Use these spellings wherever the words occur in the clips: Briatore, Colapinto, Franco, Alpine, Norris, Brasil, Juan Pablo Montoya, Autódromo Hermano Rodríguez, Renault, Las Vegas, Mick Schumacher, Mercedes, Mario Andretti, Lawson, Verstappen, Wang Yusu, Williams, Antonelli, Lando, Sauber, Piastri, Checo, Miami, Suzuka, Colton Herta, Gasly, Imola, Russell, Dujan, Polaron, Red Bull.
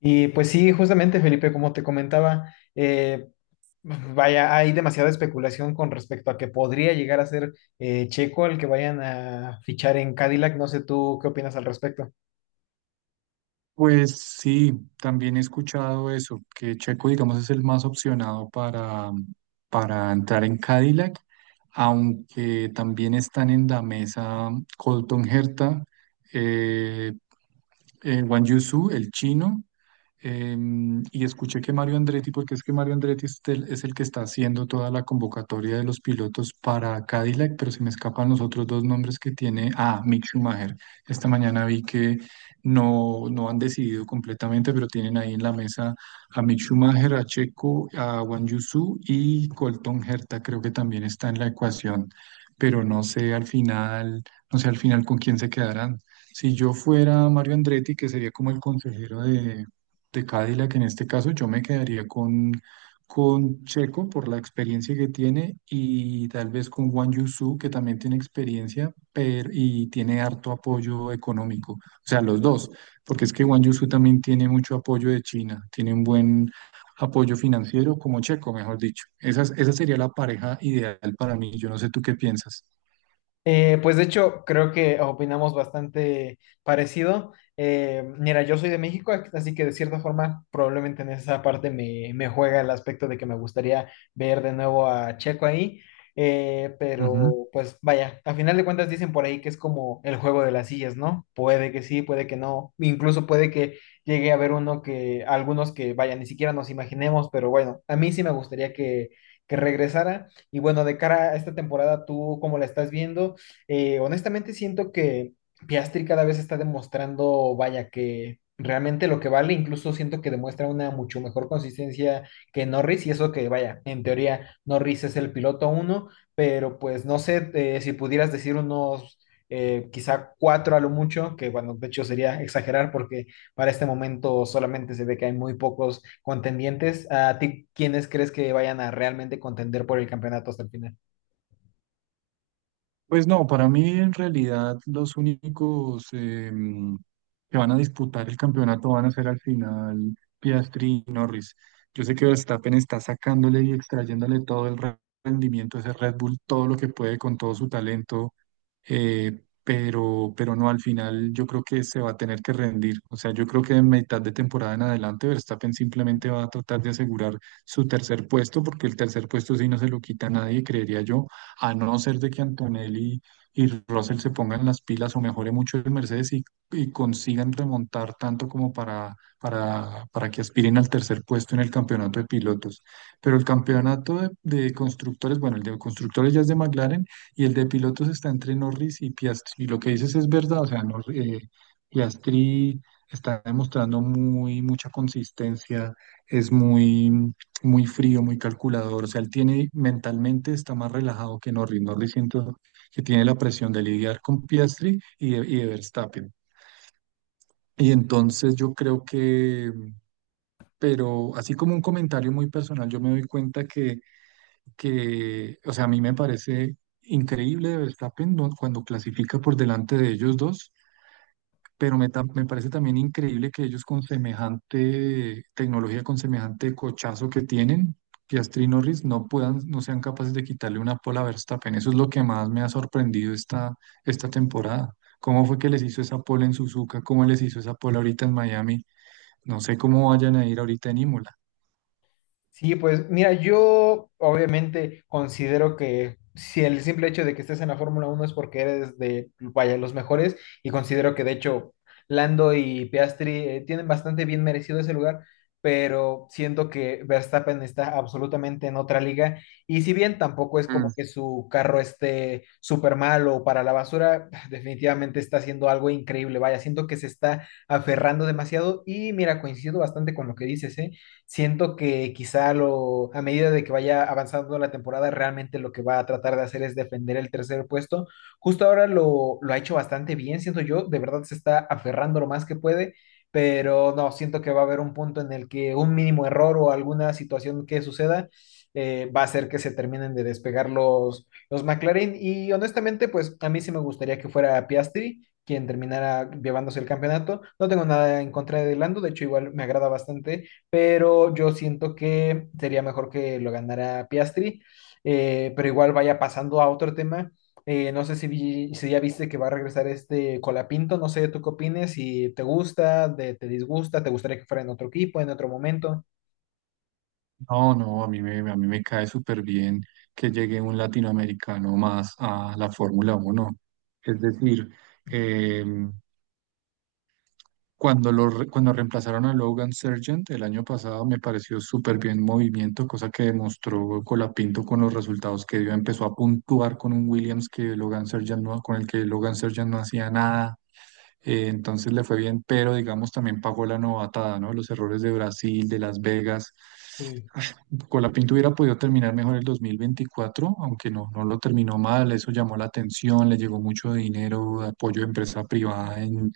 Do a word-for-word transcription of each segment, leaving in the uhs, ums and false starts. Y pues sí, justamente Felipe, como te comentaba, eh, vaya, hay demasiada especulación con respecto a que podría llegar a ser eh, Checo el que vayan a fichar en Cadillac. No sé tú qué opinas al respecto. Pues sí, también he escuchado eso, que Checo, digamos, es el más opcionado para, para entrar en Cadillac, aunque también están en la mesa Colton Herta, eh, eh, Wang Yusu, el chino, eh, y escuché que Mario Andretti, porque es que Mario Andretti es el, es el que está haciendo toda la convocatoria de los pilotos para Cadillac, pero se me escapan los otros dos nombres que tiene. Ah, Mick Schumacher. Esta mañana vi que no, no han decidido completamente, pero tienen ahí en la mesa a Mick Schumacher, a Checo, a Wang Yusu y Colton Herta, creo que también está en la ecuación, pero no sé al final, no sé al final con quién se quedarán. Si yo fuera Mario Andretti, que sería como el consejero de de Cadillac en este caso, yo me quedaría con, con Checo por la experiencia que tiene y tal vez con Wang Yusu, que también tiene experiencia pero, y tiene harto apoyo económico. O sea, los dos, porque es que Wang Yusu también tiene mucho apoyo de China, tiene un buen apoyo financiero como Checo, mejor dicho. Esa, esa sería la pareja ideal para mí. Yo no sé tú qué piensas. Eh, pues de hecho, creo que opinamos bastante parecido. Eh, mira, yo soy de México, así que de cierta forma probablemente en esa parte me, me juega el aspecto de que me gustaría ver de nuevo a Checo ahí. Eh, pero pues vaya, a final de cuentas dicen por ahí que es como el juego de las sillas, ¿no? Puede que sí, puede que no. Incluso puede que llegue a haber uno que, algunos que vaya, ni siquiera nos imaginemos, pero bueno, a mí sí me gustaría que, que regresara. Y bueno, de cara a esta temporada, ¿tú cómo la estás viendo? Eh, honestamente siento que Piastri cada vez está demostrando, vaya, que realmente lo que vale, incluso siento que demuestra una mucho mejor consistencia que Norris y eso que, vaya, en teoría Norris es el piloto uno, pero pues no sé eh, si pudieras decir unos eh, quizá cuatro a lo mucho, que bueno, de hecho sería exagerar porque para este momento solamente se ve que hay muy pocos contendientes. ¿A ti quiénes crees que vayan a realmente contender por el campeonato hasta el final? Pues no, para mí en realidad los únicos em, que van a disputar el campeonato van a ser al final Piastri y Norris. Yo sé que Verstappen está sacándole y extrayéndole todo el re- rendimiento a ese Red Bull, todo lo que puede con todo su talento, eh, pero, pero no, al final yo creo que se va a tener que rendir. O sea, yo creo que en mitad de temporada en adelante Verstappen simplemente va a tratar de asegurar su tercer puesto, porque el tercer puesto sí no se lo quita a nadie, creería yo a no ser de que Antonelli y Russell se pongan las pilas o mejore mucho el Mercedes y, y consigan remontar tanto como para, para, para que aspiren al tercer puesto en el campeonato de pilotos. Pero el campeonato de, de constructores, bueno, el de constructores ya es de McLaren y el de pilotos está entre Norris y Piastri. Lo que dices es verdad, o sea, Nor- eh, Piastri está demostrando muy mucha consistencia, es muy muy frío, muy calculador. O sea, él tiene mentalmente está más relajado que Norris. Norris siento que tiene la presión de lidiar con Piastri y de, y de Verstappen. Y entonces yo creo que, pero así como un comentario muy personal, yo me doy cuenta que, que o sea, a mí me parece increíble de Verstappen, ¿no?, cuando clasifica por delante de ellos dos pero me, tam- me parece también increíble que ellos con semejante tecnología, con semejante cochazo que tienen, Piastri y Norris, no puedan, no sean capaces de quitarle una pole a Verstappen. Eso es lo que más me ha sorprendido esta, esta temporada. ¿Cómo fue que les hizo esa pole en Suzuka? ¿Cómo les hizo esa pole ahorita en Miami? No sé cómo vayan a ir ahorita en Imola. Sí, pues mira, yo obviamente considero que si el simple hecho de que estés en la Fórmula Uno es porque eres de, vaya, los mejores, y considero que de hecho Lando y Piastri eh, tienen bastante bien merecido ese lugar, pero siento que Verstappen está absolutamente en otra liga, y si bien tampoco es Mm. como que su carro esté súper mal o para la basura, definitivamente está haciendo algo increíble, vaya, siento que se está aferrando demasiado, y mira, coincido bastante con lo que dices, ¿eh? Siento que quizá lo, a medida de que vaya avanzando la temporada, realmente lo que va a tratar de hacer es defender el tercer puesto. Justo ahora lo, lo ha hecho bastante bien, siento yo, de verdad se está aferrando lo más que puede, pero no, siento que va a haber un punto en el que un mínimo error o alguna situación que suceda eh, va a hacer que se terminen de despegar los, los McLaren. Y honestamente, pues a mí sí me gustaría que fuera Piastri quien terminara llevándose el campeonato. No tengo nada en contra de Lando, de hecho igual me agrada bastante, pero yo siento que sería mejor que lo ganara Piastri, eh, pero igual vaya pasando a otro tema. Eh, no sé si, vi- si ya viste que va a regresar este Colapinto, no sé, ¿tú qué opines? Si te gusta, de- te disgusta, te gustaría que fuera en otro equipo, en otro momento. No, no, a mí me, a mí me cae súper bien que llegue un latinoamericano más a la Fórmula Uno. Es decir, em, Cuando, lo, re- cuando reemplazaron a Logan Sargent el año pasado, me pareció súper bien movimiento, cosa que demostró Colapinto con los resultados que dio. Empezó a puntuar con un Williams que Logan Sargent no, con el que Logan Sargent no hacía nada. Eh, entonces le fue bien, pero digamos también pagó la novatada, ¿no? Los errores de Brasil, de Las Vegas. Sí. Ah, Colapinto hubiera podido terminar mejor el dos mil veinticuatro, aunque no, no lo terminó mal. Eso llamó la atención, le llegó mucho dinero, apoyo de empresa privada en,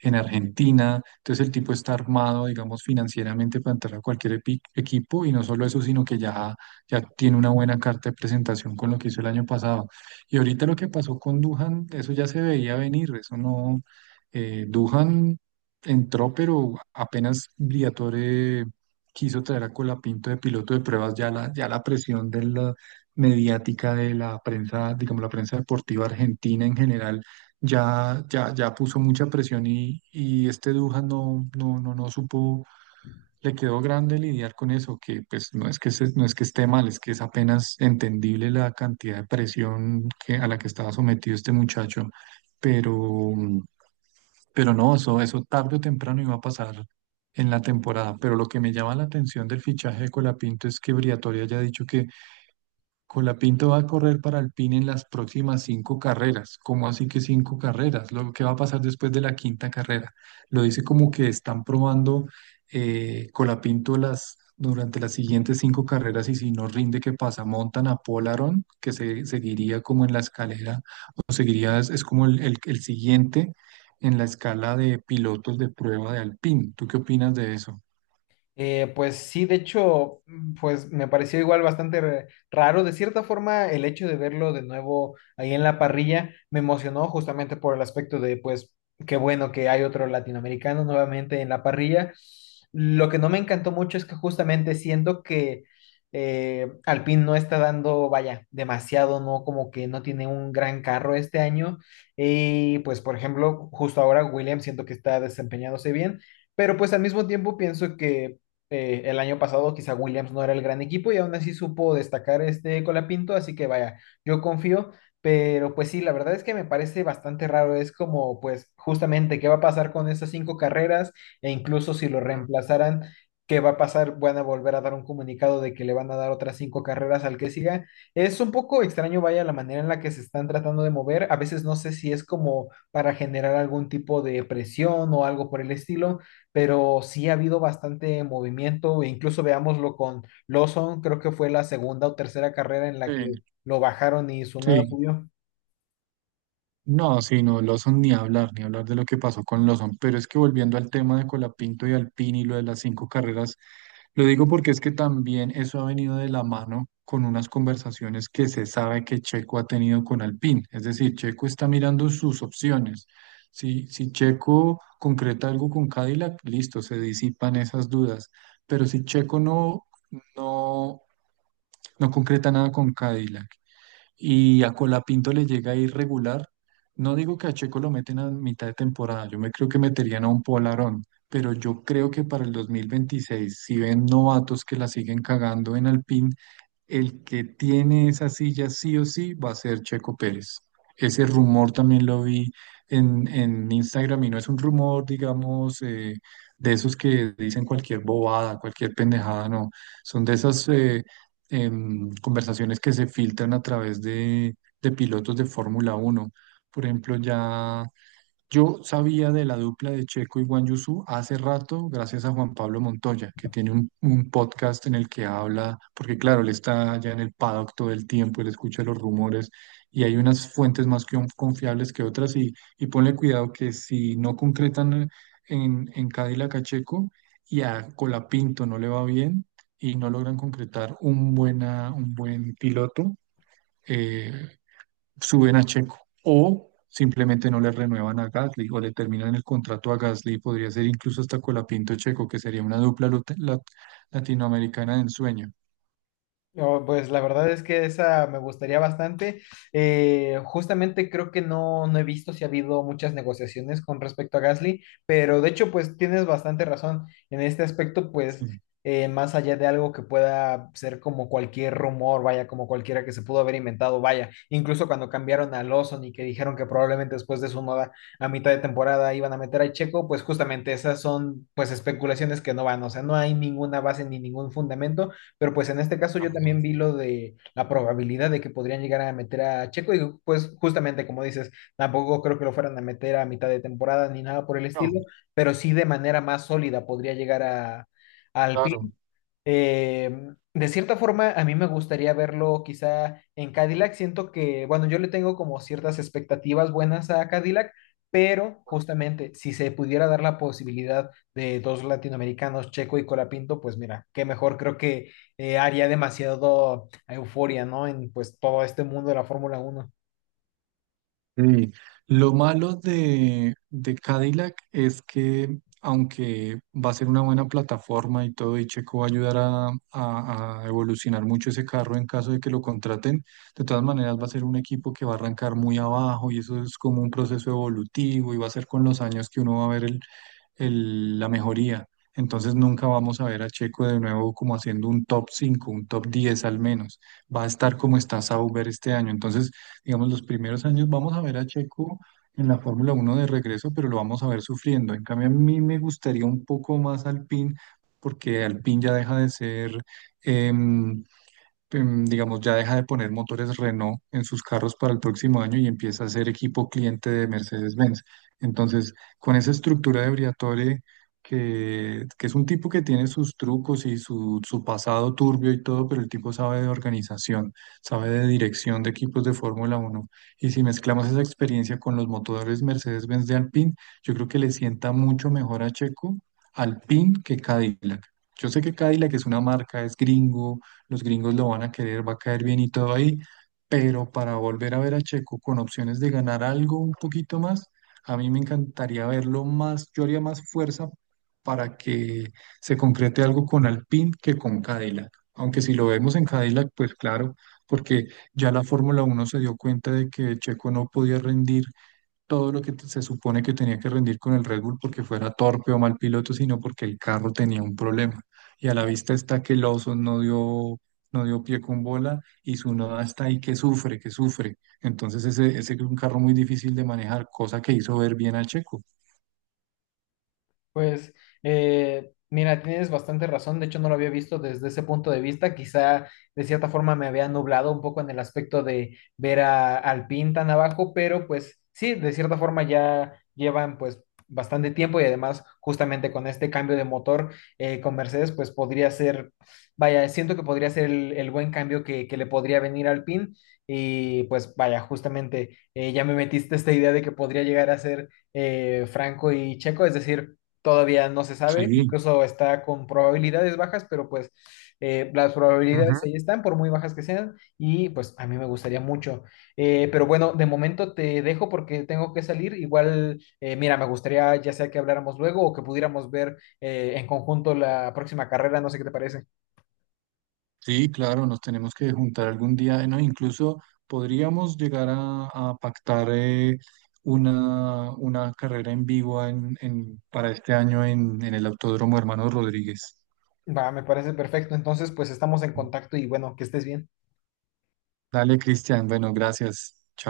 en Argentina. Entonces el tipo está armado, digamos, financieramente para entrar a cualquier epi- equipo y no solo eso, sino que ya, ya tiene una buena carta de presentación con lo que hizo el año pasado. Y ahorita lo que pasó con Dujan, eso ya se veía venir, eso no, eh, Dujan entró, pero apenas Briatore quiso traer a Colapinto de piloto de pruebas, ya la, ya la presión de la mediática de la prensa, digamos, la prensa deportiva argentina en general ya, ya, ya puso mucha presión y, y este Dujan no, no, no, no supo, le quedó grande lidiar con eso, que pues no es que se- no es que esté mal, es que es apenas entendible la cantidad de presión que, a la que estaba sometido este muchacho, pero, pero no, eso, eso tarde o temprano iba a pasar en la temporada, pero lo que me llama la atención del fichaje de Colapinto es que Briatore haya dicho que Colapinto va a correr para Alpine en las próximas cinco carreras. ¿Cómo así que cinco carreras? Lo que va a pasar después de la quinta carrera. Lo dice como que están probando eh, Colapinto las, durante las siguientes cinco carreras y si no rinde, ¿qué pasa? Montan a Polaron, que se, seguiría como en la escalera, o seguiría, es, es como el, el el siguiente en la escala de pilotos de prueba de Alpine. ¿Tú qué opinas de eso? Eh, pues sí, de hecho, mm, pues me pareció igual bastante re- raro. De cierta forma, el hecho de verlo de nuevo ahí en la parrilla me emocionó justamente por el aspecto de, pues, qué bueno que hay otro latinoamericano nuevamente en la parrilla. Lo que no me encantó mucho es que justamente siento que eh, Alpine no está dando, vaya, demasiado, ¿no? Como que no tiene un gran carro este año. Y pues, por ejemplo, justo ahora Williams siento que está desempeñándose bien. Pero pues al mismo tiempo pienso que eh, el año pasado quizá Williams no era el gran equipo y aún así supo destacar este Colapinto, así que vaya, yo confío, pero pues sí, la verdad es que me parece bastante raro, es como pues justamente qué va a pasar con esas cinco carreras e incluso si lo reemplazaran, qué va a pasar, van a volver a dar un comunicado de que le van a dar otras cinco carreras al que siga. Es un poco extraño, vaya, la manera en la que se están tratando de mover, a veces no sé si es como para generar algún tipo de presión o algo por el estilo, pero sí ha habido bastante movimiento, e incluso veámoslo con Lawson, creo que fue la segunda o tercera carrera en la que Sí, lo bajaron y su nada sí. subió. No, sí, no, Lawson ni hablar, ni hablar de lo que pasó con Lawson, pero es que volviendo al tema de Colapinto y Alpine y lo de las cinco carreras, lo digo porque es que también eso ha venido de la mano con unas conversaciones que se sabe que Checo ha tenido con Alpine, es decir, Checo está mirando sus opciones. Si, si Checo concreta algo con Cadillac, listo, se disipan esas dudas, pero si Checo no, no, no concreta nada con Cadillac y a Colapinto le llega irregular. No digo que a Checo lo meten a mitad de temporada, yo me creo que meterían a un Polarón, pero yo creo que para el dos mil veintiséis, si ven novatos que la siguen cagando en Alpine, el que tiene esa silla sí o sí va a ser Checo Pérez. Ese rumor también lo vi en, en Instagram y no es un rumor, digamos, eh, de esos que dicen cualquier bobada, cualquier pendejada, no. Son de esas eh, em, conversaciones que se filtran a través de, de pilotos de Fórmula Uno. Por ejemplo, ya yo sabía de la dupla de Checo y Guan Yusu hace rato, gracias a Juan Pablo Montoya, que tiene un, un podcast en el que habla, porque claro, él está ya en el paddock todo el tiempo, él escucha los rumores y hay unas fuentes más que confiables que otras y, y ponle cuidado que si no concretan en, en Cadillac a Checo y a Colapinto no le va bien y no logran concretar un, buena, un buen piloto. eh, Suben a Checo o simplemente no le renuevan a Gasly o le terminan el contrato a Gasly, podría ser incluso hasta Colapinto Checo, que sería una dupla lut- lat- latinoamericana de ensueño. No, pues la verdad es que esa me gustaría bastante. Eh, justamente creo que no, no he visto si ha habido muchas negociaciones con respecto a Gasly, pero de hecho pues tienes bastante razón en este aspecto, pues Sí, eh, más allá de algo que pueda ser como cualquier rumor, vaya, como cualquiera que se pudo haber inventado, vaya, incluso cuando cambiaron a Lawson y que dijeron que probablemente después de su noda a mitad de temporada iban a meter a Checo, pues justamente esas son pues especulaciones que no van, o sea, no hay ninguna base ni ningún fundamento. Pero pues en este caso no, yo no, también vi lo de la probabilidad de que podrían llegar a meter a Checo y pues justamente como dices, tampoco creo que lo fueran a meter a mitad de temporada ni nada por el no, estilo, pero sí de manera más sólida podría llegar a, al P. claro. eh, de cierta forma, a mí me gustaría verlo quizá en Cadillac. Siento que, bueno, yo le tengo como ciertas expectativas buenas a Cadillac, pero justamente si se pudiera dar la posibilidad de dos latinoamericanos, Checo y Colapinto, pues mira, qué mejor. Creo que eh, haría demasiado euforia, ¿no? En pues todo este mundo de la Fórmula Uno. Sí, lo malo de, de Cadillac es que aunque va a ser una buena plataforma y todo, y Checo va a ayudar a, a- a evolucionar mucho ese carro en caso de que lo contraten, de todas maneras va a ser un equipo que va a arrancar muy abajo y eso es como un proceso evolutivo y va a ser con los años que uno va a ver el el- la mejoría. Entonces nunca vamos a ver a Checo de nuevo como haciendo un top cinco un top diez al menos. Va a estar como está Sauber este año. Entonces, digamos, los primeros años vamos a ver a Checo en la Fórmula Uno de regreso, pero lo vamos a ver sufriendo. En cambio, a mí me gustaría un poco más Alpine, porque Alpine ya deja de ser, em, em, digamos, ya deja de poner motores Renault en sus carros para el próximo año y empieza a ser equipo cliente de Mercedes-Benz. Entonces, con esa estructura de Briatore, que, que es un tipo que tiene sus trucos y su, su pasado turbio y todo, pero el tipo sabe de organización, sabe de dirección de equipos de Fórmula Uno. Y si mezclamos esa experiencia con los motores Mercedes-Benz de Alpine, yo creo que le sienta mucho mejor a Checo Alpine que Cadillac. Yo sé que Cadillac es una marca, es gringo, los gringos lo van a querer, va a caer bien y todo ahí, pero para volver a ver a Checo con opciones de ganar algo un poquito más, a mí me encantaría verlo más, yo haría más fuerza para que se concrete algo con Alpine que con Cadillac, aunque si lo vemos en Cadillac, pues claro, porque ya la Fórmula Uno se dio cuenta de que Checo no podía rendir todo lo que t- se supone que tenía que rendir con el Red Bull porque fuera torpe o mal piloto, sino porque el carro tenía un problema. Y a la vista está que Lawson no dio, no dio pie con bola y su noda está ahí que sufre, que sufre. Entonces ese, ese es un carro muy difícil de manejar, cosa que hizo ver bien a Checo. Pues eh, mira, tienes bastante razón, de hecho no lo había visto desde ese punto de vista, quizá de cierta forma me había nublado un poco en el aspecto de ver a, al PIN tan abajo, pero pues sí, de cierta forma ya llevan pues bastante tiempo y además justamente con este cambio de motor eh, con Mercedes pues podría ser, vaya, siento que podría ser el, el buen cambio que, que le podría venir al PIN. Y pues vaya, justamente eh, ya me metiste esta idea de que podría llegar a ser eh, Franco y Checo, es decir, todavía no se sabe, Sí. incluso está con probabilidades bajas, pero pues eh, las Ujú. probabilidades ahí están, por muy bajas que sean, y pues a mí me gustaría mucho. Eh, pero bueno, de momento te dejo porque tengo que salir. Igual, eh, mira, me gustaría ya sea que habláramos luego o que pudiéramos ver eh, en conjunto la próxima carrera, no sé qué te parece. Sí, claro, nos tenemos que juntar algún día, ¿no? Incluso podríamos llegar a, a pactar eh, una, una carrera en vivo en, en- para este año en, en el Autódromo Hermano Rodríguez. Va, me parece perfecto. Entonces, pues estamos en contacto y bueno, que estés bien. Dale, Cristian, bueno, gracias. Chao.